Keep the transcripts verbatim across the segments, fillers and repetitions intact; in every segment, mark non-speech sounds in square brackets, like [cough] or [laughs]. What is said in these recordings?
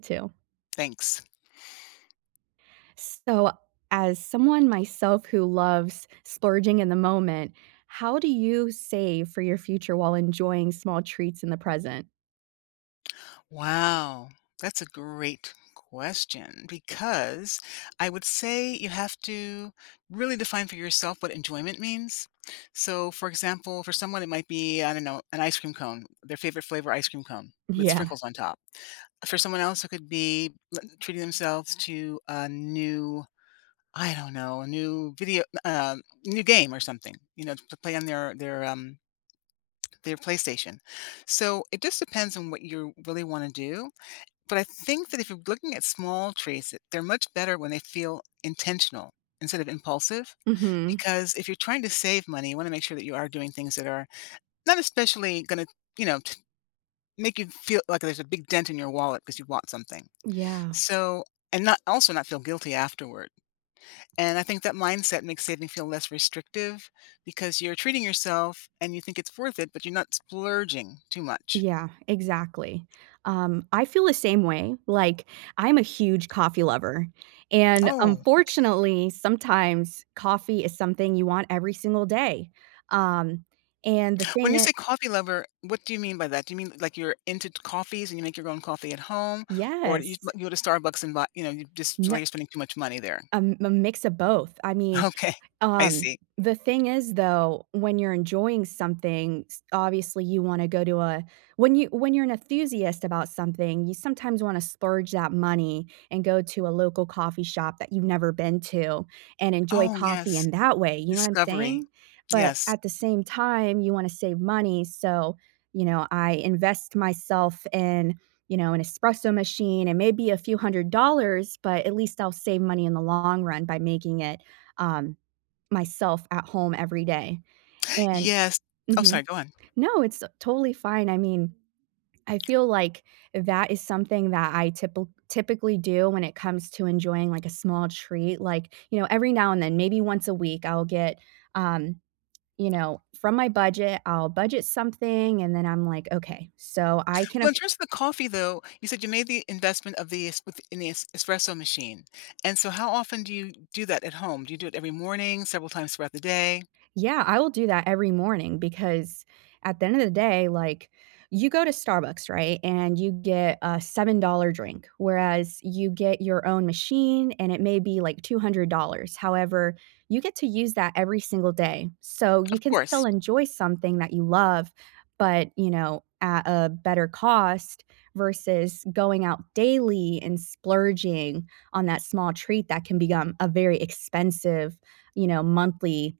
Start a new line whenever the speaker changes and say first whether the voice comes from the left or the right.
right: too.
left: Thanks.
right: So, as someone myself who loves splurging in the moment, how do you save for your future while enjoying small treats in the present?
left: Wow! That's a great question because I would say you have to really define for yourself what enjoyment means. So, for example, for someone, it might be, I don't know, an ice cream cone- their favorite flavor ice cream cone- with
right: Yeah.
left: sprinkles on top. For someone else, it could be li treating themselves to a new I don't know, a new video uh, um, new game or something, you know, t to play on their their, um [tsk] their PlayStation. So, it just depends on what you really wanna do, but I think that if you're looking at small treats, they're much better when they feel intentional instead of impulsive,
right: Mhm.
left: because if you're trying to save money, you wanna make sure that you are doing things that are not especially gonna, you know, t make you feel like there's a big dent in your wallet ‘cause you want something,
right: Yeah.
left: so and not also not feel guilty afterward, and I think that mindset makes saving feel less restrictive because you're treating yourself and you think it's worth it, but you're not splurging too much.
right: Yeah. Exactly. Um, I feel the same way. Like, I'm a huge coffee lover, and,
left: Oh, okay.
right: unfortunately, sometimes coffee is something you want every single day, um, and the
left: When
right: thing
left: you
right: it
left: say coffee lover, what do you mean by that? Do you mean, like, you're into into coffees and you make your own coffee at home, or you s uh,
right: Yes.
left: you go to Starbucks and buy you know, you just it's like
right: Yeah
left: you're spending too much money there?
right: Um, m mix of both. I mean,
left: Okay. I
right: um,
left: see.
right: the thing is, though, when you're enjoying something, s obviously, you wanna go do, uh when you when you're an ethusiast about something, you sometimes wanna splurge that money and go to a local coffee shop that you've never been to and enjoy
left: Oh,
right: coffee
left: yes.
right: in that way. You know what I'm
left: Discovery.
right: saying? But
left: Yes.
right: at the same time, you wanna save money, so, you know, I invest myself in, you know, an espresso machine and maybe a few hundred dollars but at least I'll save money in the long run by making it, um, myself at home every day, and
left: Yes Oh,
right: Mhm.
left: sorry. Go on.
right: No, it's, uh, totally fine. I mean, I feel like that is something that I typil typically do when it comes to enjoying, like, a small treat. Like, you know, every now and then, maybe once a week, I'll get, um, you know, from my budget, I'll budget something, and then I'm like, "Okay, so I can
left: Well,
right: aff"
left: just the coffee, though, you said you made the investment of the es with in the es espresso machine, and so how often do you do that at home? Do you do it every morning, several times throughout the day?
right: Yeah, I will do that every morning because at the end of the day, like, you go to Starbucks, right, and you get a seven-dollar drink, whereas you get your own machine, and it may be, like, two hundred dollars. However, you get to use that every single day. So, you
left: Of
right: can still
left: course.
right: enjoy something that you love, but, you know, at a better cost versus going out daily and splurging on that small treat that can begome a very expensive, you know, monthly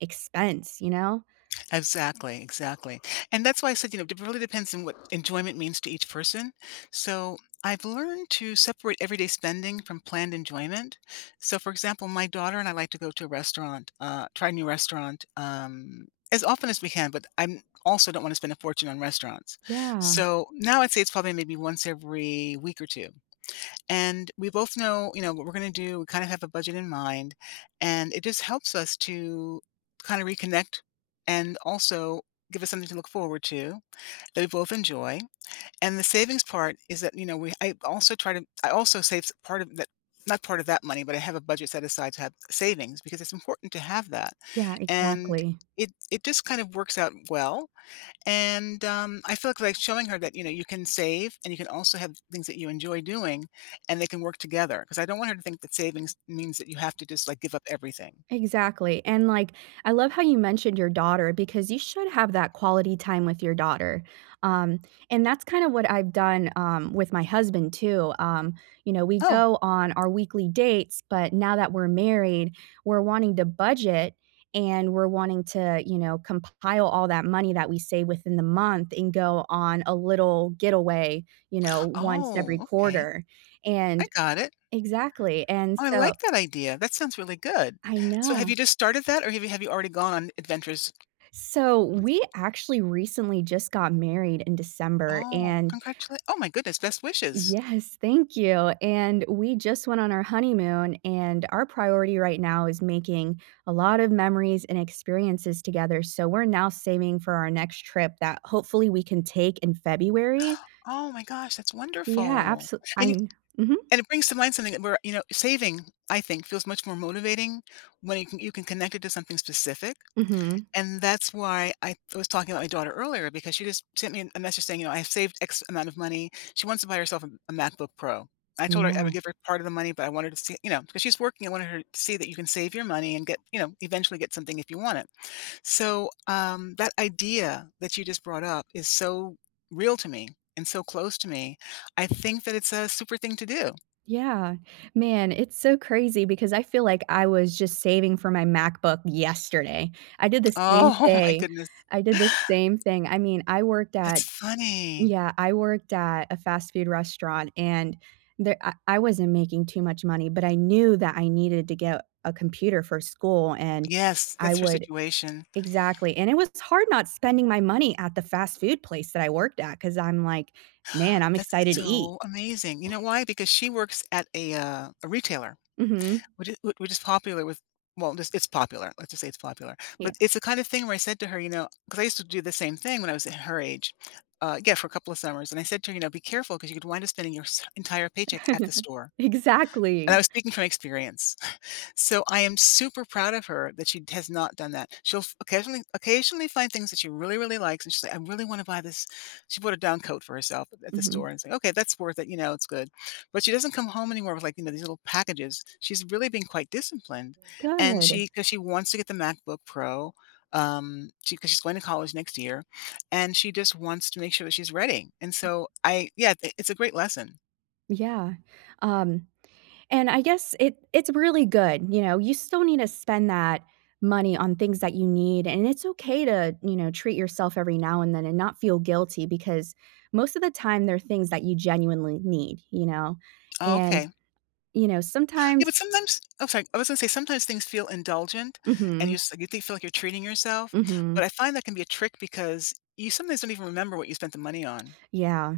right: expense, you know?
left: Exactly, exactly. And that's why I said, you know, it probably depends on what enjoyment means to each person. So, I've learned to separate everyday spending from planned enjoyment. So, for example, my daughter and I like to go to a restaurant uh, try a new restaurant, um, as often as we can, but I'm also don't wanna spend a fortune on restaurants.
right: Yeah.
left: So, now I'd say it's probably maybe once every week or two, and we both know, you know, what we're gonna do, we kinda have a budget in mind, and it just helps us to kinda reconnect and also give us something to look forward to that we both enjoy. And the savings part is that, you know, we I also try to I also saves part of that not part of that money, but I have a budget set aside to have savings because it's important to have that,
right: Yeah.
left: and
right: Exactly.
left: it it just kind of works out well, and, um, I feel like showing her that, you know, you can save and you can also have things that you enjoy doing, and they can work together ‘cause I don't want her to think that savings means that you have to just, like, give up everything.
right: Exactly. And, like, I love how you mentioned your daughter because you should have that quality time with your daughter, um, and that's kind of what I've done, um, with my husband, too. Um, you know, we
left: Oh.
right: go on our weekly dates, but now that we're married, we're wanting to budget and we're wanting to, you know, compile all that money that we save within the month and go on a little getaway, you know, once every
left: Oh, okay.
right: quarter,
left: I
right: and
left: got it.
right: Exactly. And
left: Oh, I
right: so
left: like that idea. That sounds really good.
right: I
left: So, have you
right: know.
left: just started that, or, really, have you already gone adventures?
right: So, we actually recently just got married in December,
left: Oh,
right: and
left: congratulate oh my goodness, best wishes.
right: yes, thank you. And we just went on our honeymoon, and our priority right now is making a lot of memories and experiences together, so we're now saving for our next trip that hopefully we can take in February.
left: [gasps] Oh my gosh, that's
right: Yeah,
left: wonderful.
right: abso
left: And you
right: Um, mhm.
left: and it brings to mind something th where, you know, saving, I think, feels much more motivating when you can you can connect it to something specific,
right: Mhm.
left: and that's why I was talking about my daughter earlier because she just sent me a message saying, you know, "I've saved X amount of money," she wants to buy herself a a MacBook Pro. I told her I would
right: Yeah.
left: give her part of the money, but I wanted to see, you know ‘cause she's working, I wanted her to see that you can save your money and get you know, eventually get something if you want it. So, um, that idea that you just brought up is so real to me and so close to me. I think that it's a super thing to do.
right: Yeah. Man, it's so crazy because I feel like I was just saving for my MacBook yesterday. I did the same
left: Oh, my
right: thing,
left: goodness.
right: I did the same thing. I mean, I worked
left: That's
right: at
left: funny.
right: yeah, I worked at a fast food restaurant, and there, I I wasn't making too much money, but I knew that I needed to get a computer for school, and
left: Yes,
right: I
left: that's your
right: would
left: situation.
right: Exactly. And it was hard not spending my money at the fast food place that I worked, 'cause I'm like, man, I'm
left: That's
right: excited to eat.
left: so amazing. You know why? Because she works at a, uh a retailer,
right: Mhm.
left: which i which is popular with, well, this it's popular, let's just say it's popular. But
right: Yeah.
left: it's the kind of thing where I said to her, you know ‘cause I used to do the same thing when I was at her age, uh, yeah, for a couple of summers. And I said to her, you know, "Be careful ‘cause you could wind up spending your sa entire paycheck at the
right: [chuckles]
left: store," and I
right: Exactly.
left: was speaking from experience. So, I am super proud of her that she has not done that. She'll f occasionally occasionally find things that she really, really likes, and she's like, “I really wanna buy this” She bought a down coat for herself at the store
right: Mhm.
left: and I said, "Okay, that's worth it. You know, it's good." But she doesn't come home anymore with, like, you know, these little packages. She's really been quite disciplined, and she
right: Good.
left: ‘cause she wants to get the MacBook Pro, um, she ‘cause she's going to college next year, and she just wants to make sure that she's ready, and so I yeah, it's a great lesson.
right: Yeah, um, and I guess it it's really good, you know, you still need to spend that money on things that you need, and it's okay to, you know, treat yourself every now and then and not feel guilty because most of the time, they're things that you genuinely need, you know,
left: Oh,
right: and,
left: okay.
right: you know,
left: Yeah,
right: sometimes
left: but sometimes Oh, sorry. I was gonna say sometimes things feel indulgent, and you
right: Mhm.
left: s you think feel like you're treating yourself. But
right: Mhm.
left: I find that can be a trick because you sometimes don't even remember what you spent the money on.
right: Yeah.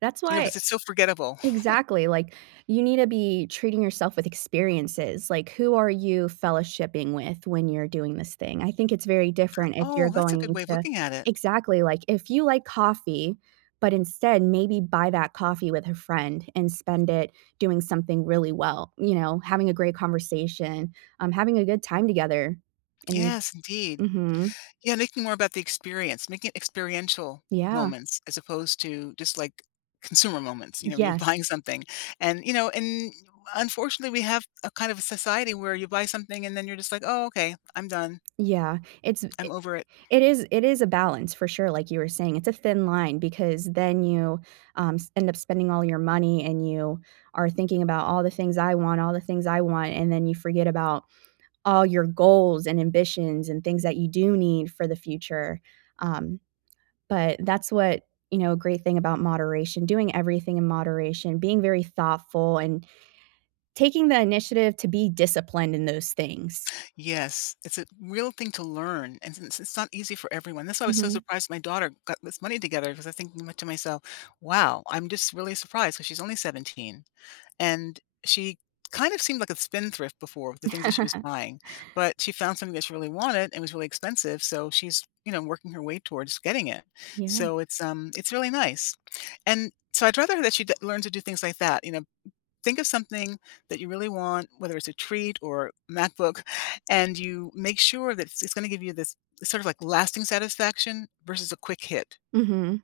right: That's
left: You know,
right: why
left: 'cause it's so forgettable. [chuckles]
right: Exactly. Like, you need to be treating yourself with experiences. Like, who are you fellowshipping with when you're doing this thing? I think it's very different if you're
left: Oh, that's a good
right: going
left: way of
right: to
left: looking at it.
right: Exactly. Like, if you like coffee, but instead, maybe buy that coffee with a friend and spend it doing something really well, you know, having a great conversation, um, having a good time together. And
left: Yes, indeed.
right: Mhm.
left: Yeah, making more about the experience. Make it experiential
right: Yeah.
left: moments as opposed to just, like, consumer moments, you know, when you're
right: Yes.
left: buying something. And, you know, and, unfortunately, we have a kind of a society where you buy something, and then you're just like, "Oh, okay. I'm done."
right: Yeah. It's i
left: I'm over it.
right: it is it is a balance for sure, like you were saying. It's a thin line because then you, um, s end up spending all your money and you are thinking about "all the things I want, all the things I want," and then you forget about all your goals and ambitions and things that you do need for the future, um, but that's what you know, a great thing about moderation doing everything in moderation, being very thoughtful, and taking the initiative to be disciplined in those things.
left: Yes. It's a real thing to learn, and since it's not easy for everyone. That's why I was so
right: Mhm.
left: surprised my daughter got this money together 'cause I was thinking my to myself, "Wow!" I'm just really surprised 'cause she's only seventeen, and, she kind of seemed like a spend thrift before- the things that she was
right: [laughs]
left: buying- but she found something that she really wanted and was really expensive. So she's, you know, working her way towards getting it.
right: Yeah.
left: So it's, um it's really nice, and so I'd rather that she'd that learn to do things like that. You know? Think of something that you really want, whether it's a treat or MacBook, and you make sure that it it's gonna give you this, sort of, like, lasting satisfaction versus a quick hit.
right: Mhm.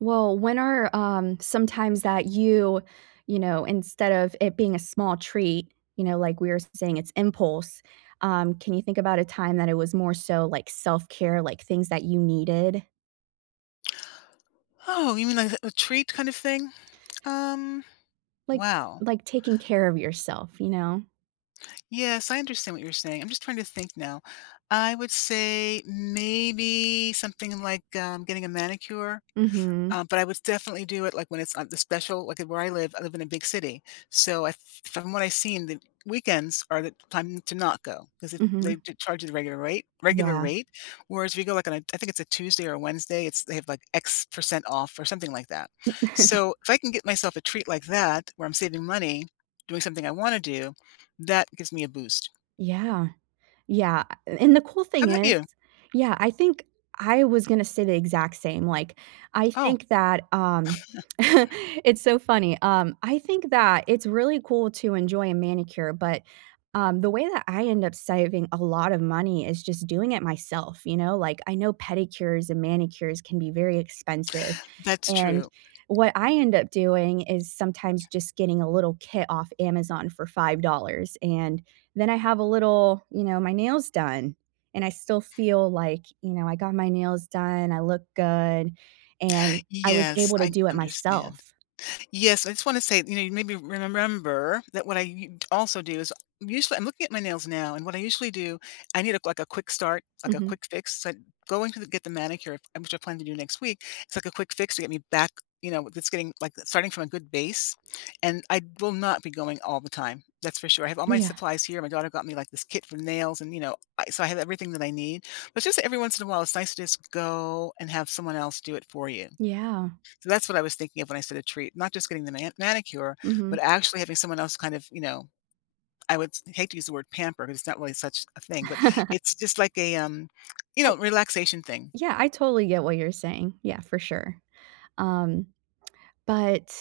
right: Well, when are, um, some times that you, you know, instead of it being a small treat you know, like we were s-saying it's impulse. Um, can you think about a time that it was more so, like, self-care, like, things that you needed?
left: Oh, you mean like a a treat kind of thing? Um,
right: Like
left: wow.
right: like, taking care of yourself, you know?
left: Yes, I understand what you're saying, I'm just trying to think now. I would say, mm, maybe something like, um, getting a manicure,
right: Mhm.
left: um, but I was definitely do it, like, when it's on the special, like, at where I live I live in a big city. So, I f from what I seen, the weekends are the time to not go, 'cause it they
right: Mhm.
left: j charge you the regular rate regular
right: Yeah.
left: rate, whereas, we go, like, on a I think it's a Tuesday or Wednesday, it's they have, like, x percent off or something like that.
right: [chuckles]
left: So, if I can get myself a treat like that, where I'm saving money, doing something I wanna do, that gives me a boost.
right: Yeah. Yeah, uh a and the cool
left: How
right: thing
left: 'bout
right: is
left: you?
right: yeah, I think I was gonna say the exact same, like, I
left: Oh.
right: think that, um [smacks lips]
left: [chuckles]
right: [chuckles] it's so funny, um, I think that it's really cool to enjoy a manicure, but, um, the way that I end up saving a lotta money is just doing it myself, you know, like, I know pedicures and manicures can be very expensive,
left: That's
right: and
left: true.
right: what I end up doing is sometimes just getting a little kit off Amazon for five dollars, and then I have a little you know, my nails done, and I still feel like, you know, "I got my nails done, I look good and I was
left: Yes,
right: able to
left: I
right: do it
left: understand.
right: myself."
left: Yes, I just wanna say, you know, you made me remember that when I u t also do is I usually I'm looking at my nails now, and what I usually do, I need a, like, a quick start, like, a
right: Mhm.
left: quick fix, so I going to get the manicure, in which I plan to do next week, it's like a quick fix to get me back, you know, that's getting, like, uh, starting from a good base. And I will not be going all the time, that's for sure. I have all my
right: Yeah.
left: supplies here, my daughter got me, like, this kit for nails and, you know, I so I have everything that I need. But just that every once in a while, it's nice to just go and have someone else do it for you.
right: Yeah.
left: So, that's what I was thinking of when I said "a treat," not just getting the man manicure, but
right: Mhm.
left: actually having someone else, kind of, you know, I would s hate to use the word "pamper" 'cause it's not really such a thing, but it's just
right: [laughs]
left: like a, um, you
right: I
left: know, relaxation thing.
right: Yeah, I totally get what you're saying. Yeah, for sure. Um, [smacks lips] but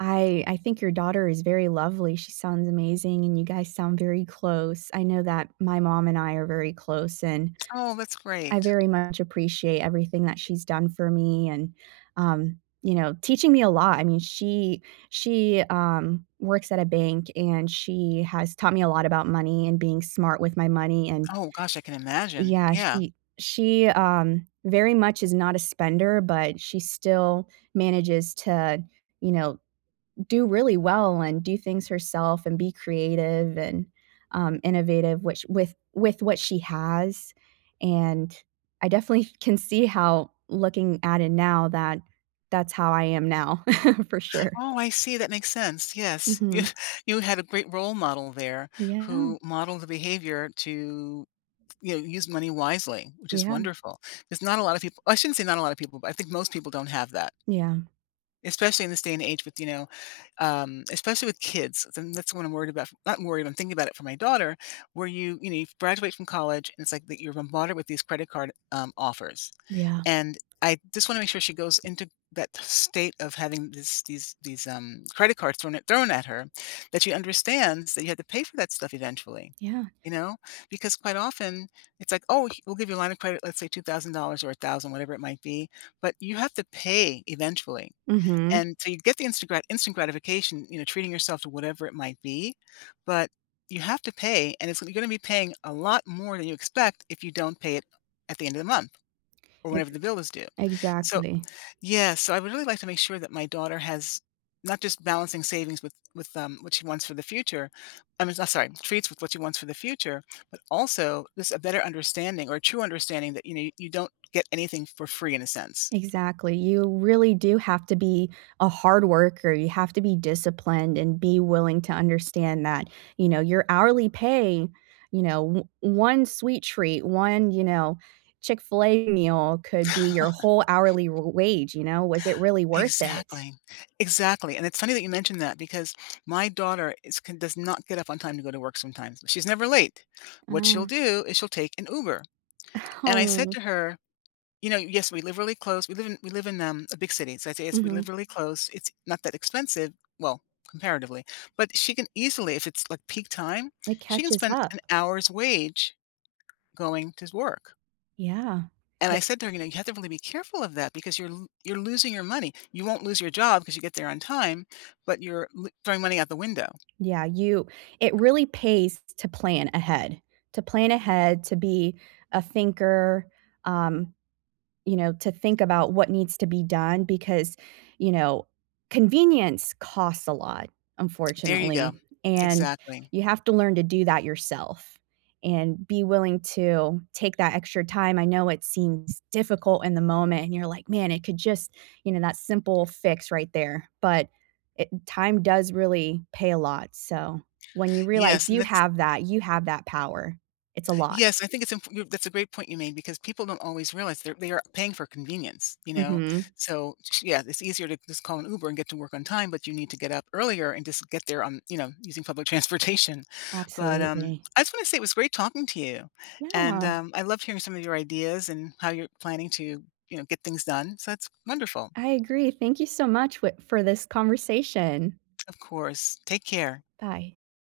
right: I I think your daughter is very lovely, she sounds amazing, and you guys sound very close. I know that my mom and I are very close, and
left: Oh, that's
right: I
left: great.
right: very much appreciate everything that she's done for me and, um, you know, teaching me a lot, I mean, she she, um, works at a bank, and she has taught me a lot about money and being smart with my money, and
left: Oh gosh, I can imagine.
right: Yeah,
left: Yeah.
right: she she, um, very much is not a spender, but she still manages to, you know, do really well and do things herself and be creative and, um, innovative, which with with what she has, and I definitely f can see how looking at it now that that's how I am now, [chuckles] for sure.
left: Oh, I see, that makes sense. Yes. Yeah.
right: Mhm.
left: You had a great role model there
right: Yeah.
left: who modeled the behavior to, you know, use money wisely, which is
right: Yeah.
left: wonderful. There's not a lotta people I shouldn't say not a lotta people, but I think most people don't have that.
right: Yeah.
left: Especially in this day and age with, you know, um, especially with kids, and that's what I'm worried about f I'm worried, I'm thinking about it for my daughter where you, you know, you graduate from college, and it's like that you're a mother with these credit card, um, offers.
right: Yeah.
left: And I just wanna make sure she goes into that state of having this these these, um, credit cards thrown at thrown at her, that she understands that you had to pay for that stuff eventually,
right: Yeah.
left: you know? Because quite often, it's like, oh, he we'll give you a line of credit, let's say, two thousand dollars or a thousand whatever it might be, but you have to pay eventually.
right: Mhm.
left: And so you get the instant grat instant gratification, you know, treating yourself to whatever it might be, but you have to pay, and it's lee you're gonna be paying a lot more than you expect if you don't pay it at the end of the month, or whenever
right: Ex
left: the bill is due. So
right: exactly.
left: yeah, so I would really like to make sure that my daughter has, not just balancing savings with with, um, what she wants for the future I mean, s sorry, treats with what she wants for the future, but also just a better understanding or true understanding that, you know, you don't get anything for free, in a sense.
right: Exactly. You really do have to be a hard worker, you have to be disciplined and be willing to understand that, you know, your hourly pay, you know, o one sweet treat, one, you know, Chick-fil-A meal could be your whole
left: [chuckles]
right: hourly r wage, you know? Was it really worth it?
left: Exactly. Exactly, and it's funny that you mentioned that because my daughter is can does not get up on time to go to work sometimes. She's never late.
right: I
left: What she'll
right: know.
left: do is she'll take an Uber.
right: [chuckles]
left: And I said
right: Oh.
left: to her, you know yes, we live really close, we live in we live in, um, a big city, so, I'd say it's we live
right: Mhm.
left: really close, it's not that expensive- well, comparatively. But she can easily if it's, like, peak time,
right: It
left: she can
right: catches
left: spend
right: up.
left: an hour's wage going to s work.
right: Yeah.
left: And I
right: It
left: said to her, "You know, you have to really be careful of that because you're lo you're losing your money. You won't lose your job, 'cause you get there on time, but you're lo throwing money out the window."
right: Yeah, you it really pays t t to plan ahead. To plan ahead, to be a thinker, um, you know, to think about what needs to be done because, you know, convenience costs a lot,
left: There you go.
right: unfortunately, and
left: Exactly.
right: you have to learn to do that yourself and be willing to take that extra time, I know it seems difficult in the moment, and you're like, "Man, it could just" you know, that simple fix right there, but it time does really pay a lot, so, when you realize
left: Yes, and
right: you
left: that's
right: have that you have that power, it's a lot.
left: Yes. I think it's imp you that's a great point you made, because people don't always realize they're they are paying for convenience, you know?
right: Mhm.
left: So, ch yeah, it's easier to just call an Uber and get to work on time, but you need to get up earlier and just get there on, you know, using public transportation. But, um,
right: Absolutely.
left: I just wanna say it was great talking to you, and,
right: Yeah.
left: um, I loved hearing some of your ideas and how you're planning to, you know, get things done, so, that's wonderful.
right: I agree, thank you so much wit for this conversation.
left: Of course. Take care.
right: Bye.